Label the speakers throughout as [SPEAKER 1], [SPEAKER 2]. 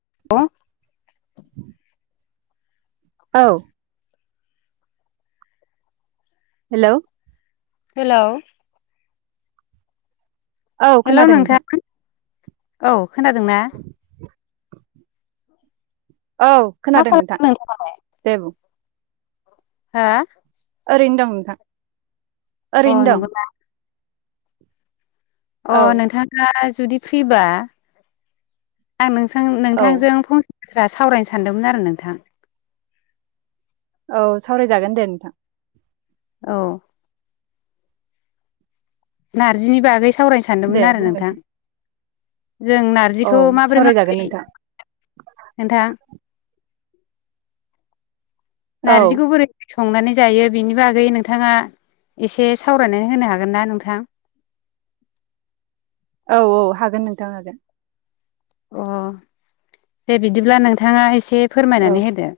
[SPEAKER 1] [unintelligible]
[SPEAKER 2] औ hello
[SPEAKER 1] hello
[SPEAKER 2] औ
[SPEAKER 1] hello
[SPEAKER 2] खोनादों
[SPEAKER 1] नोंथां औ खोनादोंना?
[SPEAKER 2] औ
[SPEAKER 1] मा
[SPEAKER 2] खोनादों नोंथां
[SPEAKER 1] खालामदों
[SPEAKER 2] दे बुं।
[SPEAKER 1] हा
[SPEAKER 2] ओरैनो दं नोंथां। ओरैनो
[SPEAKER 1] अ
[SPEAKER 2] दं
[SPEAKER 1] नंगौ ना? अ
[SPEAKER 2] औ
[SPEAKER 1] नोंथाङा जुदि फ्रिबा आं नोंथां
[SPEAKER 2] औ
[SPEAKER 1] नोंथांजों फंसे बथ्रा सावरायनो सानदोंमोन आरो नोंथां।
[SPEAKER 2] औ सावरायजागोन दे नोंथां।
[SPEAKER 1] औ नार्जिनि बागै सावरायनो
[SPEAKER 2] दे
[SPEAKER 1] सानदोंमोन आरो नोंथां
[SPEAKER 2] बुंनोसै
[SPEAKER 1] जों नार
[SPEAKER 2] औ
[SPEAKER 1] जिखौ माबोरै
[SPEAKER 2] सावरायजागोन
[SPEAKER 1] माबोरै
[SPEAKER 2] नोंथां
[SPEAKER 1] नोंथां
[SPEAKER 2] औ
[SPEAKER 1] नारजिखौ बोरै संनानै जायो बिनि बागै नोंथाङा एसे सावरायनानै होनो हागोन ना नोंथां।
[SPEAKER 2] औ औ हागोन नोंथां हागोन।
[SPEAKER 1] अ दे बिदिब्ला नोंथांङा एसे
[SPEAKER 2] औ
[SPEAKER 1] फोरमायनानै होदो।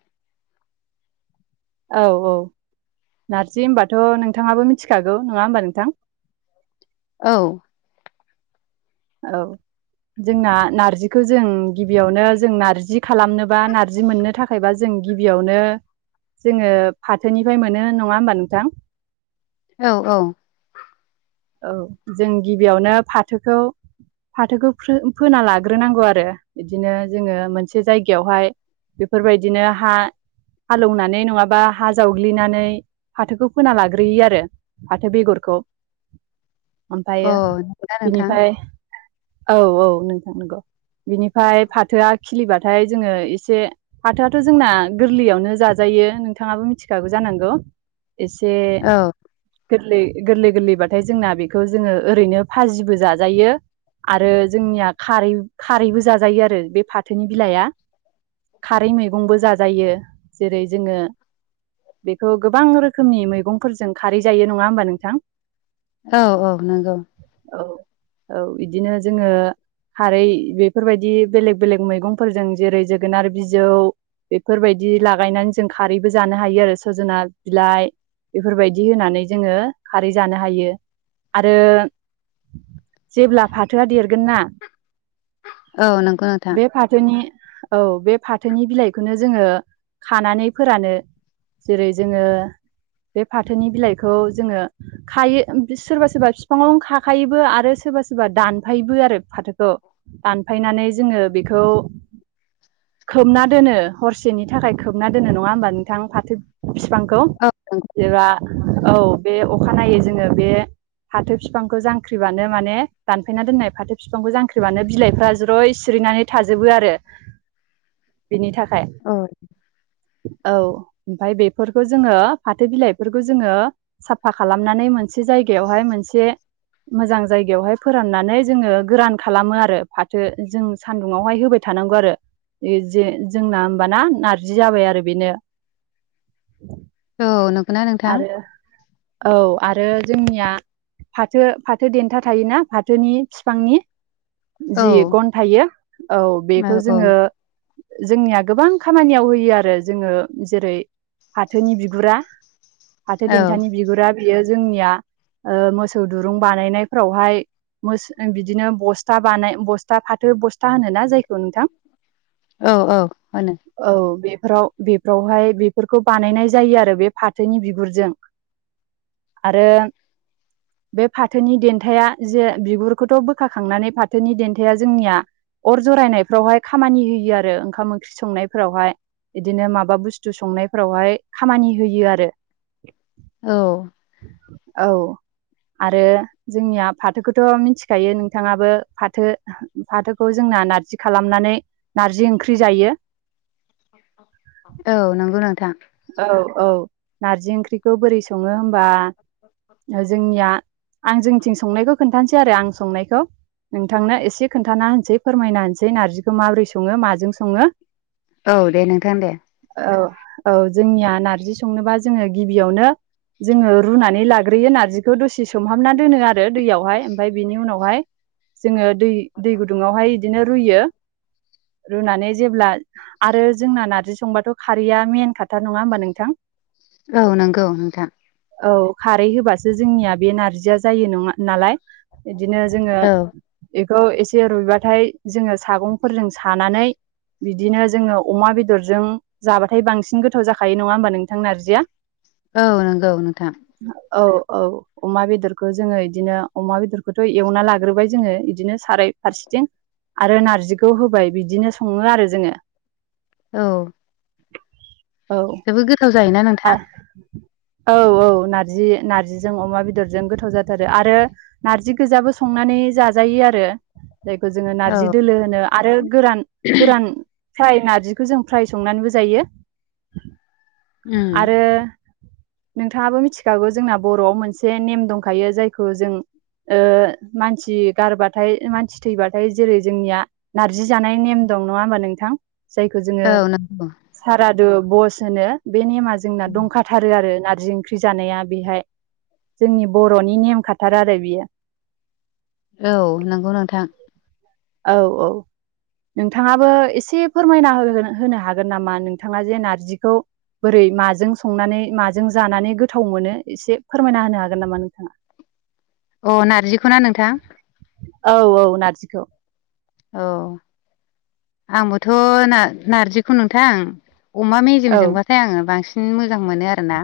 [SPEAKER 2] औ औ नारजि होनबाथ' नोंथाङाबो मिथिखागौ नङा होमबा नोंथां।
[SPEAKER 1] औ
[SPEAKER 2] औ जोंना नारजिखौ जों गिबियावनो जों नारजि खालामनोबा नार्जि मोननो था खायबा जों गिबियावनो जोंङो फाथोनिफ्राय मोनो नंङा होमबा नोंथां।
[SPEAKER 1] औ औ
[SPEAKER 2] औ जों गिबियावनो फाथोखौ फाथोखौ फ्रो फोना लाग्रोनांगौ आरो इदिनो जोङो मोनसे जायगायावहाय बेफोरबायदिनो हा हालौनानै नंङाबा हा जावग्लिनानै फाथोखौ फोना लाग्रोयो आरो। फाथो बेगरखौ।
[SPEAKER 1] अ
[SPEAKER 2] ओमफायो
[SPEAKER 1] नंगौना नोंथां
[SPEAKER 2] बिनिफाय औ औ नोंथां नोंगौ। बिनिफाय फाथोआ खिलिबाथाय जोंङो एसे फाथोआथ' जोंना गोरलैयावनो जाजायो नोंथाङाबो मिथिखागौ जानांगौ। एसे
[SPEAKER 1] औ
[SPEAKER 2] गोरलै गोरलै गोरलै बा थाय जोंना बेखौ जोङो ओरैनो फाजिबो जाजायो। आरो जोंनिया खारै खारैबो जाजायो आरो बे फाथोनि बिलाइआ। खारै मैगंबो जाजायो। जेरै जोङो बेखौ गोबां रोखोमनि मैगंफोरजों खारै जायो नङा होमबा नोंथां।
[SPEAKER 1] औ औ नंगौ।
[SPEAKER 2] औ औ इदिनो जोङो खारै बेफोरबायदि बेलेग बेलेग मैगंफोरजों जेरै जोगोनार बिजौ बेफोरबायदि लागायनानै जों खारैबो जानो हायो आरो सजोना बिलाइ बेफोरबायदि होनानै जोङो खारै जानो हायो आरो जेब्ला फाथोआ देरगोन ना
[SPEAKER 1] औ नंगौ नोंथां
[SPEAKER 2] बे फाथोनि औ बे फाथोनि बिलाइखौनो जोंङो खानानै फोरानो। जेरै जोङो बे फाथोनि बिलाइखौ जोङो खायो सोरबा सोरबा फिफांआवनो खाखायोबो आरो सोरबा सोरबा दानफायोबो आरो फाथो खौ दानफायनानै जोंङो बेखौ खोबना दोनो हरसेनि थाखाय खोबना दोनो नंङा होमबा नोंथां फाथो बिफांखौ
[SPEAKER 1] औ नंगौ
[SPEAKER 2] जेबा औ बे अखानायै जोङो बे फाथो फिफांखौ जांख्रिबानो माने दानफायना दोननाय फाथो फिफांखौ जांख्रिबानो बिलाइफ्रा ज्रय सिरिनानै थाजोबो आरो बिनि थाखाय।
[SPEAKER 1] औ
[SPEAKER 2] औ ओमफाय बेफोरखौ जोंङो फाथो बिलाइफोरखौ जोंङो फा खालामनानै मोनसे जायगायावहाय मोनसे मोजां जायगायावहाय फोराननानै जोंङो गोरान खालामो आरो फाथो जों सान्दुंङावहाय होबाय थानांगौ आरो। ए जे जोंना होमबाना नारजि जाबाय आरो बेनो।
[SPEAKER 1] औ नंगौना नोंथां?
[SPEAKER 2] आरो औ आरो जोंनिया फाथो फाथो देन्था थायोना फाथोनि बिफांनि
[SPEAKER 1] औ
[SPEAKER 2] जि गन थायो औ बेखौ जोंङो जोंनिया गोबां खामानियाव होयो आरो जोंङो जेरै फाथोनि बिगुरा फाथो
[SPEAKER 1] औ
[SPEAKER 2] देन्थानि बिगुरा बियो जोंनिया ओ मोसौ दुरुं बानायनायफोरावहाय मोस बिदिनो बस्था बानाय बस्था फाथो बस्था होनो ना जायखौ नोंथां।
[SPEAKER 1] औ औ होनो।
[SPEAKER 2] औ बेफोराव बेफोरावहाय बेफोरखौ बानायनाय जायो आरो बे फाथ थोनि बिगुरजों आरो
[SPEAKER 1] [unintelligible]
[SPEAKER 2] बे फाथोनि देन्थाया जे बिगुरखौथ' बोखाखांनानै फाथोनि देन्थाया जोंनिया अर जरायनायफ्रावहाय खामानि होयो आरो ओंखाम ओंख्रि संनायफोरावहाय। बिदिनो माबा बुस्थु संनायफोरावहाय खामानि होयो आरो [inaudible]
[SPEAKER 1] औ
[SPEAKER 2] औ। आरो जोंनिया फाथोखौथ' मिथिखायो नोंथांङाबो फाथो फाथोखौ जोंना नारजि खालामनानै नारजि ओंख्रि जायो।
[SPEAKER 1] औ नंगौ नोंथां।
[SPEAKER 2] औ औ नारजि ओंख्रिखौ बोरै सङो होनबा जोंनिया आं जोंनिथिं संनायखौ खोन्थानोसै आरो आं संनायखौ। नोंथांनो एसे खोन्थाना होनोसै फोरमायना होनोसै नार्जिखौ माबोरै सङो माजों सङो।
[SPEAKER 1] औ दे नोंथां दे।
[SPEAKER 2] औ औ जोंनिया नारजि संनोबा जोंङो गिबियावनो जोङो रुनानै लाग्रोयो नारजिखौ दसे सोमहाबना दोनो आरो दैयावहाय ओमफ्राय बिनि उनावहाय जोङो दै दै गुदुङावहाय बिदिनो रुयो रुनानै जेब्ला आरो जोंना नार्जि संबाथ' खारैया मेन खाथार। नंङा होमबा नोंथां?
[SPEAKER 1] औ नंगौ नोंथां।
[SPEAKER 2] औ खारै होबासो जोंनिया बे नारजिया जायो नङा नालाय। इदिनो जोङो
[SPEAKER 1] औ
[SPEAKER 2] एखौ एसे रुइबाथाय जोंङो सागंफोरजों सानानै बिदिनो जोङो अमा बेदरजों जाबाथाय बांसिन गोथाव जाखायो नङा होमबा नोंथां नारजि जिया
[SPEAKER 1] औ नंगौ नोंथां।
[SPEAKER 2] औ औ अमा बेदरखौ जोङो इदिनो अमा बेदरखौथ' एवना लाग्रोबाय जोङो बिदिनो साराय फारसेथिं। आरो नारजिखौ होबाय बिदिनो सङो आरो जोङो।
[SPEAKER 1] औ।
[SPEAKER 2] औ
[SPEAKER 1] जोबो गोथाव जायोना नोंथां।
[SPEAKER 2] औ औ नारजि नारजिजों अमा बेदरजों गोथाव जाथारो आरो नार्जि गोजाबो संनानै जाजायो आरो जायखौ जोंङो
[SPEAKER 1] औ
[SPEAKER 2] नारजि दोलो होनो आरो गोरान गोरान फ्राय नार्जिखौ जों फ्राय संनानैबो जायो।
[SPEAKER 1] उम
[SPEAKER 2] आरो नोंथाङाबो मिथिखागौ जोंना बर'आव मोनसे नेम दंखायो जायखौ जों ओ मानसि गारबाथाय मानसि थैबाथाय जेरै जोंनिया नारजि जानाय नेम दं नङा होमबा नोंथां? जायखौ जोङो
[SPEAKER 1] औ नंगौ
[SPEAKER 2] सारादु बस होनो। बे नेमा जोंना दंखाथारो आरो नारजि ख्रि जानाया बेहाय जोंनि बर'नि नेम खाथार आरो बियो।
[SPEAKER 1] औ नंगौ नोंथां।
[SPEAKER 2] औ औ। नोंथांङाबो एसे फोरमायना होनो हागोन नामा नोंथांङा जे नारजिखौ बोरै माजों संनानै माजों जानानै गोथाव मोनो एसे फोरमायना होनो हागोन नामा नोंथांङा
[SPEAKER 1] अ' नारजिखौ ना नोंथां
[SPEAKER 2] औ औ नारजिखौ।
[SPEAKER 1] औ आंबोथ' नार-नारजिखौ नोंथां अमा
[SPEAKER 2] औ
[SPEAKER 1] मेजेमजोंबाथाय आंङो बांसिन मोजां मोनो आरो ना।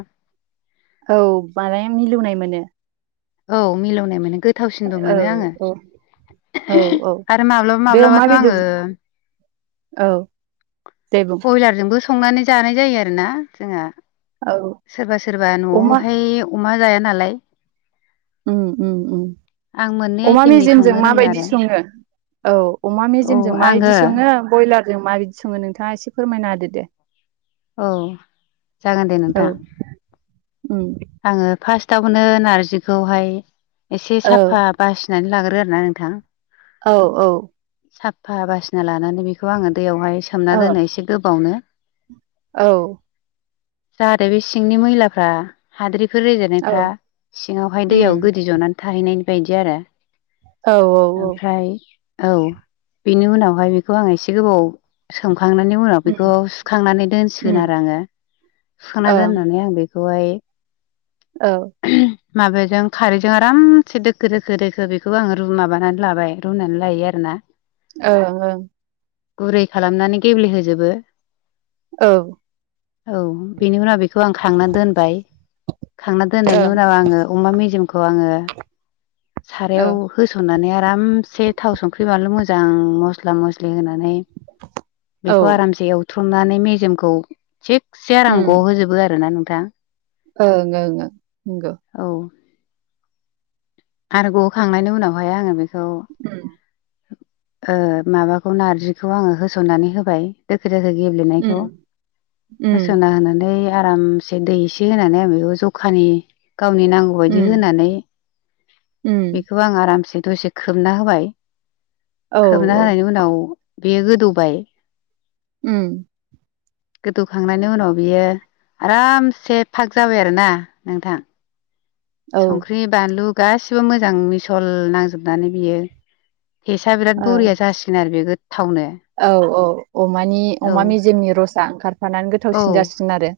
[SPEAKER 2] औ माने मिलौनाय मोनो।
[SPEAKER 1] औ मिलौनाय मोनो गो थावसिनबो
[SPEAKER 2] औ
[SPEAKER 1] मोनो आङो
[SPEAKER 2] औ औ औ
[SPEAKER 1] आरो माब्लाबा
[SPEAKER 2] बे अमा
[SPEAKER 1] माब्लाबाथ'
[SPEAKER 2] बेदर
[SPEAKER 1] आङो
[SPEAKER 2] औ जेबो
[SPEAKER 1] बयलारजोंबो संनानै जानाय जायो आरोना जोंहा
[SPEAKER 2] औ
[SPEAKER 1] सोरबा सोरबा
[SPEAKER 2] अमा
[SPEAKER 1] न'आवहाय अमा जाया नालाय।
[SPEAKER 2] उम उम उम
[SPEAKER 1] आं मोननै
[SPEAKER 2] अमा
[SPEAKER 1] आइटेमनि संनो
[SPEAKER 2] मेजेमजों
[SPEAKER 1] रोङो आरो
[SPEAKER 2] माबायदि संङो? औ अमा
[SPEAKER 1] औ
[SPEAKER 2] मेजेमजों माबायदि
[SPEAKER 1] आङो
[SPEAKER 2] संङो ब्रयलारजों माबायदि संङो नोंथांङा एसे फोरमायना होदो दे।
[SPEAKER 1] औ जागोन दे
[SPEAKER 2] औ
[SPEAKER 1] नोंथां।
[SPEAKER 2] उम
[SPEAKER 1] आङो फार्स्टआवनो नारजिखौहाय एसे
[SPEAKER 2] औ
[SPEAKER 1] साफा बासिनानै लाग्रो आरो ना नोंथां।
[SPEAKER 2] औ औ
[SPEAKER 1] साफा बासिना लानानै बेखौ आङो दैयावहाय सोमना
[SPEAKER 2] औ
[SPEAKER 1] दोनो एसे गोबावनो।
[SPEAKER 2] औ।
[SPEAKER 1] जाहाथे बे सिंनि मैलाफ्रा हाद्रिफोर रेजेरनायफ्रा
[SPEAKER 2] औ
[SPEAKER 1] सिंङावहाय दैयाव
[SPEAKER 2] उम
[SPEAKER 1] गोदि ज'नानै थाहैनाय बायदि आरो।
[SPEAKER 2] औ औ औ
[SPEAKER 1] ओमफ्राय औ बेनि उनावहाय बेखौ आं एसे गोबाव सोमखांनायनि उनाव
[SPEAKER 2] उम
[SPEAKER 1] बेखौ सुखांनानै दोनसिगोन
[SPEAKER 2] उम
[SPEAKER 1] आरो आंङो सुखांनानै
[SPEAKER 2] ओं
[SPEAKER 1] दोननानै आं बे खौहाय
[SPEAKER 2] औ
[SPEAKER 1] माबाजों खारैजों आरामसे दोखो दोखो दोखो बेखौबो आंङो रु माबानानै लाबाय। रुनानै लायो आरो ना।
[SPEAKER 2] ओं ओं
[SPEAKER 1] गुरै खालामनानै गेब्लेहोजोबो।
[SPEAKER 2] औ
[SPEAKER 1] औ बेनि उनाव बेखौ आं खांनानै दोनबाय। खांना दोननायनि उनाव आङो अमा मेजेमखौ आङो
[SPEAKER 2] औ
[SPEAKER 1] सारायाव होसननानै आरामसे थाव संख्रि बानलु मोजां मस्ला मस्लि होनानै [inaudible]
[SPEAKER 2] औ
[SPEAKER 1] बेखौ आरामसे एवथ्रमनानै मेजेमखौ थिखसे आराम गहोजोबो आरो ना नोंथां।
[SPEAKER 2] ओंं ओं ओं नंगौ
[SPEAKER 1] औ आरो गहोखांनायनि उनावहाय आंङो बे खौ
[SPEAKER 2] उम
[SPEAKER 1] ओ माबाखौ नारजिखौ आंङो होसननानै होबाय। दोखो दोखो गेब्लेनायखौ
[SPEAKER 2] उम उम
[SPEAKER 1] होसोनना होनानै आरामसे दै एसे होनानै जखानि गावनि नांगौ बायदि
[SPEAKER 2] उम
[SPEAKER 1] होनानै
[SPEAKER 2] उम
[SPEAKER 1] खौ आं आरामसे दसे खोबना होबाय
[SPEAKER 2] औ
[SPEAKER 1] खोबना
[SPEAKER 2] औ
[SPEAKER 1] होनायनि उनाव बेयो गोदौबाय।
[SPEAKER 2] उम
[SPEAKER 1] गोदौखांनायनि उनाव बियो आरामसे फाग जाबाय आरोना नोंथां।
[SPEAKER 2] औ ओ
[SPEAKER 1] संख्रि बानलु गासिबो मोजां मिसल नांजोबनानै बियो टेसआ बिराद बरिया जासिनो आरो बे गोथावनो।
[SPEAKER 2] औ औ अमानि
[SPEAKER 1] औ
[SPEAKER 2] अमा मेजेमनि रसआ ओंखारफानानै
[SPEAKER 1] औ
[SPEAKER 2] गोथावसिन जासिनो आरो।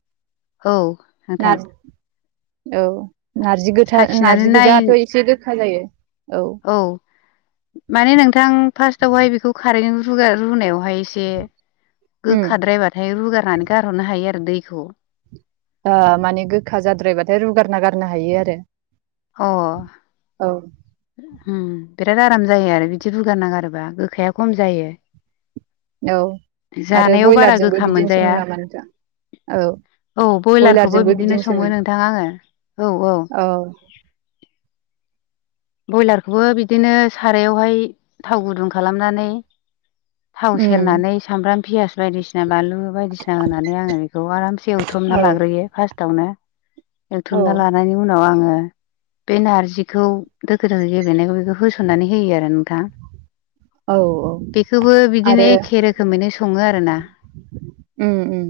[SPEAKER 1] औ
[SPEAKER 2] नार
[SPEAKER 1] नोंथां।
[SPEAKER 2] औ नारजि गोथा
[SPEAKER 1] साखिनानै
[SPEAKER 2] नार्जि
[SPEAKER 1] नाय
[SPEAKER 2] गोजाथ' एसे गोखा जायो औ।
[SPEAKER 1] माने नोंथां फार्स्टावहाय बेखौ खारैजों रुगार रुनायावहाय एसे एसे
[SPEAKER 2] उम
[SPEAKER 1] गोखाद्रायबाथाय रुगारनानै गारहरनो हायो आरो दैखौ।
[SPEAKER 2] ओ माने गोखा जाद्रायबाथाय रुगारना गारनो हायो आरो।
[SPEAKER 1] अ।
[SPEAKER 2] औ।
[SPEAKER 1] ओम बिराद आराम जायो आरो बिदि रुगारना गारोबा गोखाया खम जायो।
[SPEAKER 2] औ आरो
[SPEAKER 1] जानायाव बारा
[SPEAKER 2] बयलारजोंबो
[SPEAKER 1] गोखा
[SPEAKER 2] बिदिनो
[SPEAKER 1] मोनजाया।
[SPEAKER 2] सङो नामा नोंथां औ
[SPEAKER 1] औ बयलारखौबो बिदिनो सङो नोंथां आङो औ औ। ब्रयलारखौबो बिदिनो सारायावहाय थाव गुदुं खालामनानै थाव
[SPEAKER 2] उम
[SPEAKER 1] सेरनानै सामब्राम पियास बायदिसिना बानलु बायदिसिना होनानै आङो बेखौ आरामसे एवथुमना
[SPEAKER 2] औ
[SPEAKER 1] लाग्रोयो फास्त तावनो
[SPEAKER 2] औ
[SPEAKER 1] एवथुमना लानायनि उनाव आङो बे नारजिखौ दोखो दोखो गेलेनायखौ बेखौ होसननानै होयो आरो नोंथां।
[SPEAKER 2] औ
[SPEAKER 1] बेखौबो बिदिनो
[SPEAKER 2] आरो
[SPEAKER 1] एखे रोखोमैनो सङो आरोना।
[SPEAKER 2] उम उम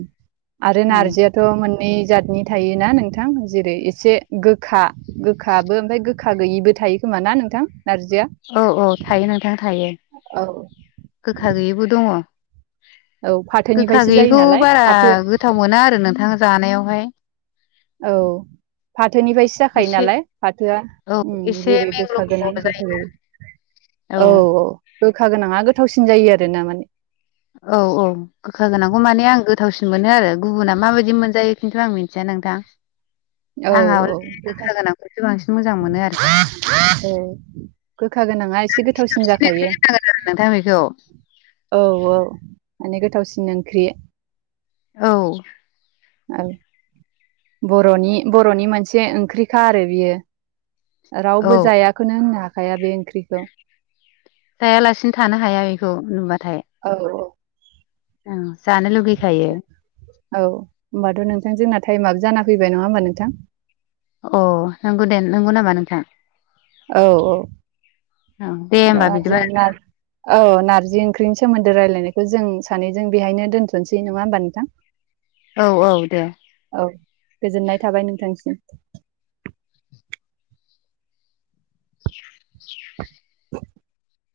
[SPEAKER 2] आरो
[SPEAKER 1] औ
[SPEAKER 2] नारजिया थ' मोननै जातनि थायोना नोंथां जेरै एसे गोखा गोखाबो ओमफ्राय गो गोखा गैयिबो थायो खोमा ना नोंथां नारजिया?
[SPEAKER 1] औ औ थायो नोंथां थायो
[SPEAKER 2] औ
[SPEAKER 1] गोखा गैयिबो दङ।
[SPEAKER 2] औ
[SPEAKER 1] गोखा
[SPEAKER 2] फाथोनिफ्रायसो जायो
[SPEAKER 1] गैयिखौ
[SPEAKER 2] नालाय
[SPEAKER 1] बारा
[SPEAKER 2] फाथो
[SPEAKER 1] गोथाव मोना आरो नोंथां जानायावहाय।
[SPEAKER 2] औ। फाथोनिफ्रायसो जाखायो
[SPEAKER 1] एसे
[SPEAKER 2] नालाय फाथोआ
[SPEAKER 1] औ
[SPEAKER 2] उम
[SPEAKER 1] एसे
[SPEAKER 2] जेरै गोखा गोनां
[SPEAKER 1] मेंग्लंग्ल'
[SPEAKER 2] गोखा जायो। औ औ गोखा गोनाङा गोथावसिन जायो आरोना माने
[SPEAKER 1] औ औ गोखा गोनांखौ माने आं गोथावसिन मोनो आरो। गुबुना माबायदि मोनजायो खिन्थु आं मिन्थिया नोंथां।
[SPEAKER 2] औ
[SPEAKER 1] आंहा
[SPEAKER 2] औ।
[SPEAKER 1] हले गोखा गोनांखौसो बांसिन मोजां मोनो आरो बांसिन
[SPEAKER 2] गोखा गोनाङा एसे गोथावसिन जाखायो
[SPEAKER 1] [unintelligible] नोंथां बेखौ।
[SPEAKER 2] औ औ माने गोथावसिन ओंख्रि
[SPEAKER 1] औ।
[SPEAKER 2] औ बर'नि बर'नि मोनसे ओंख्रिखा आरो बियो।
[SPEAKER 1] औ
[SPEAKER 2] रावबो जायाखौनो होननो हाखाया बे ओंख्रिखौ।
[SPEAKER 1] जायालासिनो थानो हाया बेखौ नुबाथाय।
[SPEAKER 2] औ औ।
[SPEAKER 1] ओं जानो लुगैखायो।
[SPEAKER 2] औ होमबाथ' नोंथां जोंना टाइमआबो जाना फैबाय नङा होमबा नोंथां?
[SPEAKER 1] अ नंगौ दे नंगौ नामा नोंथां?
[SPEAKER 2] औ औ
[SPEAKER 1] औ दे
[SPEAKER 2] बा
[SPEAKER 1] होमबा बिदिबा
[SPEAKER 2] जोंना औ नारजि ओंख्रिनि सोमोन्दो रायलायनायखौ जों सानैजों बेहायनो दोनथ'नोसै नङा होमबा नोंथां?
[SPEAKER 1] औ औ दे।
[SPEAKER 2] औ गोजोननाय थाबाय नोंथांसिम। [inaudible]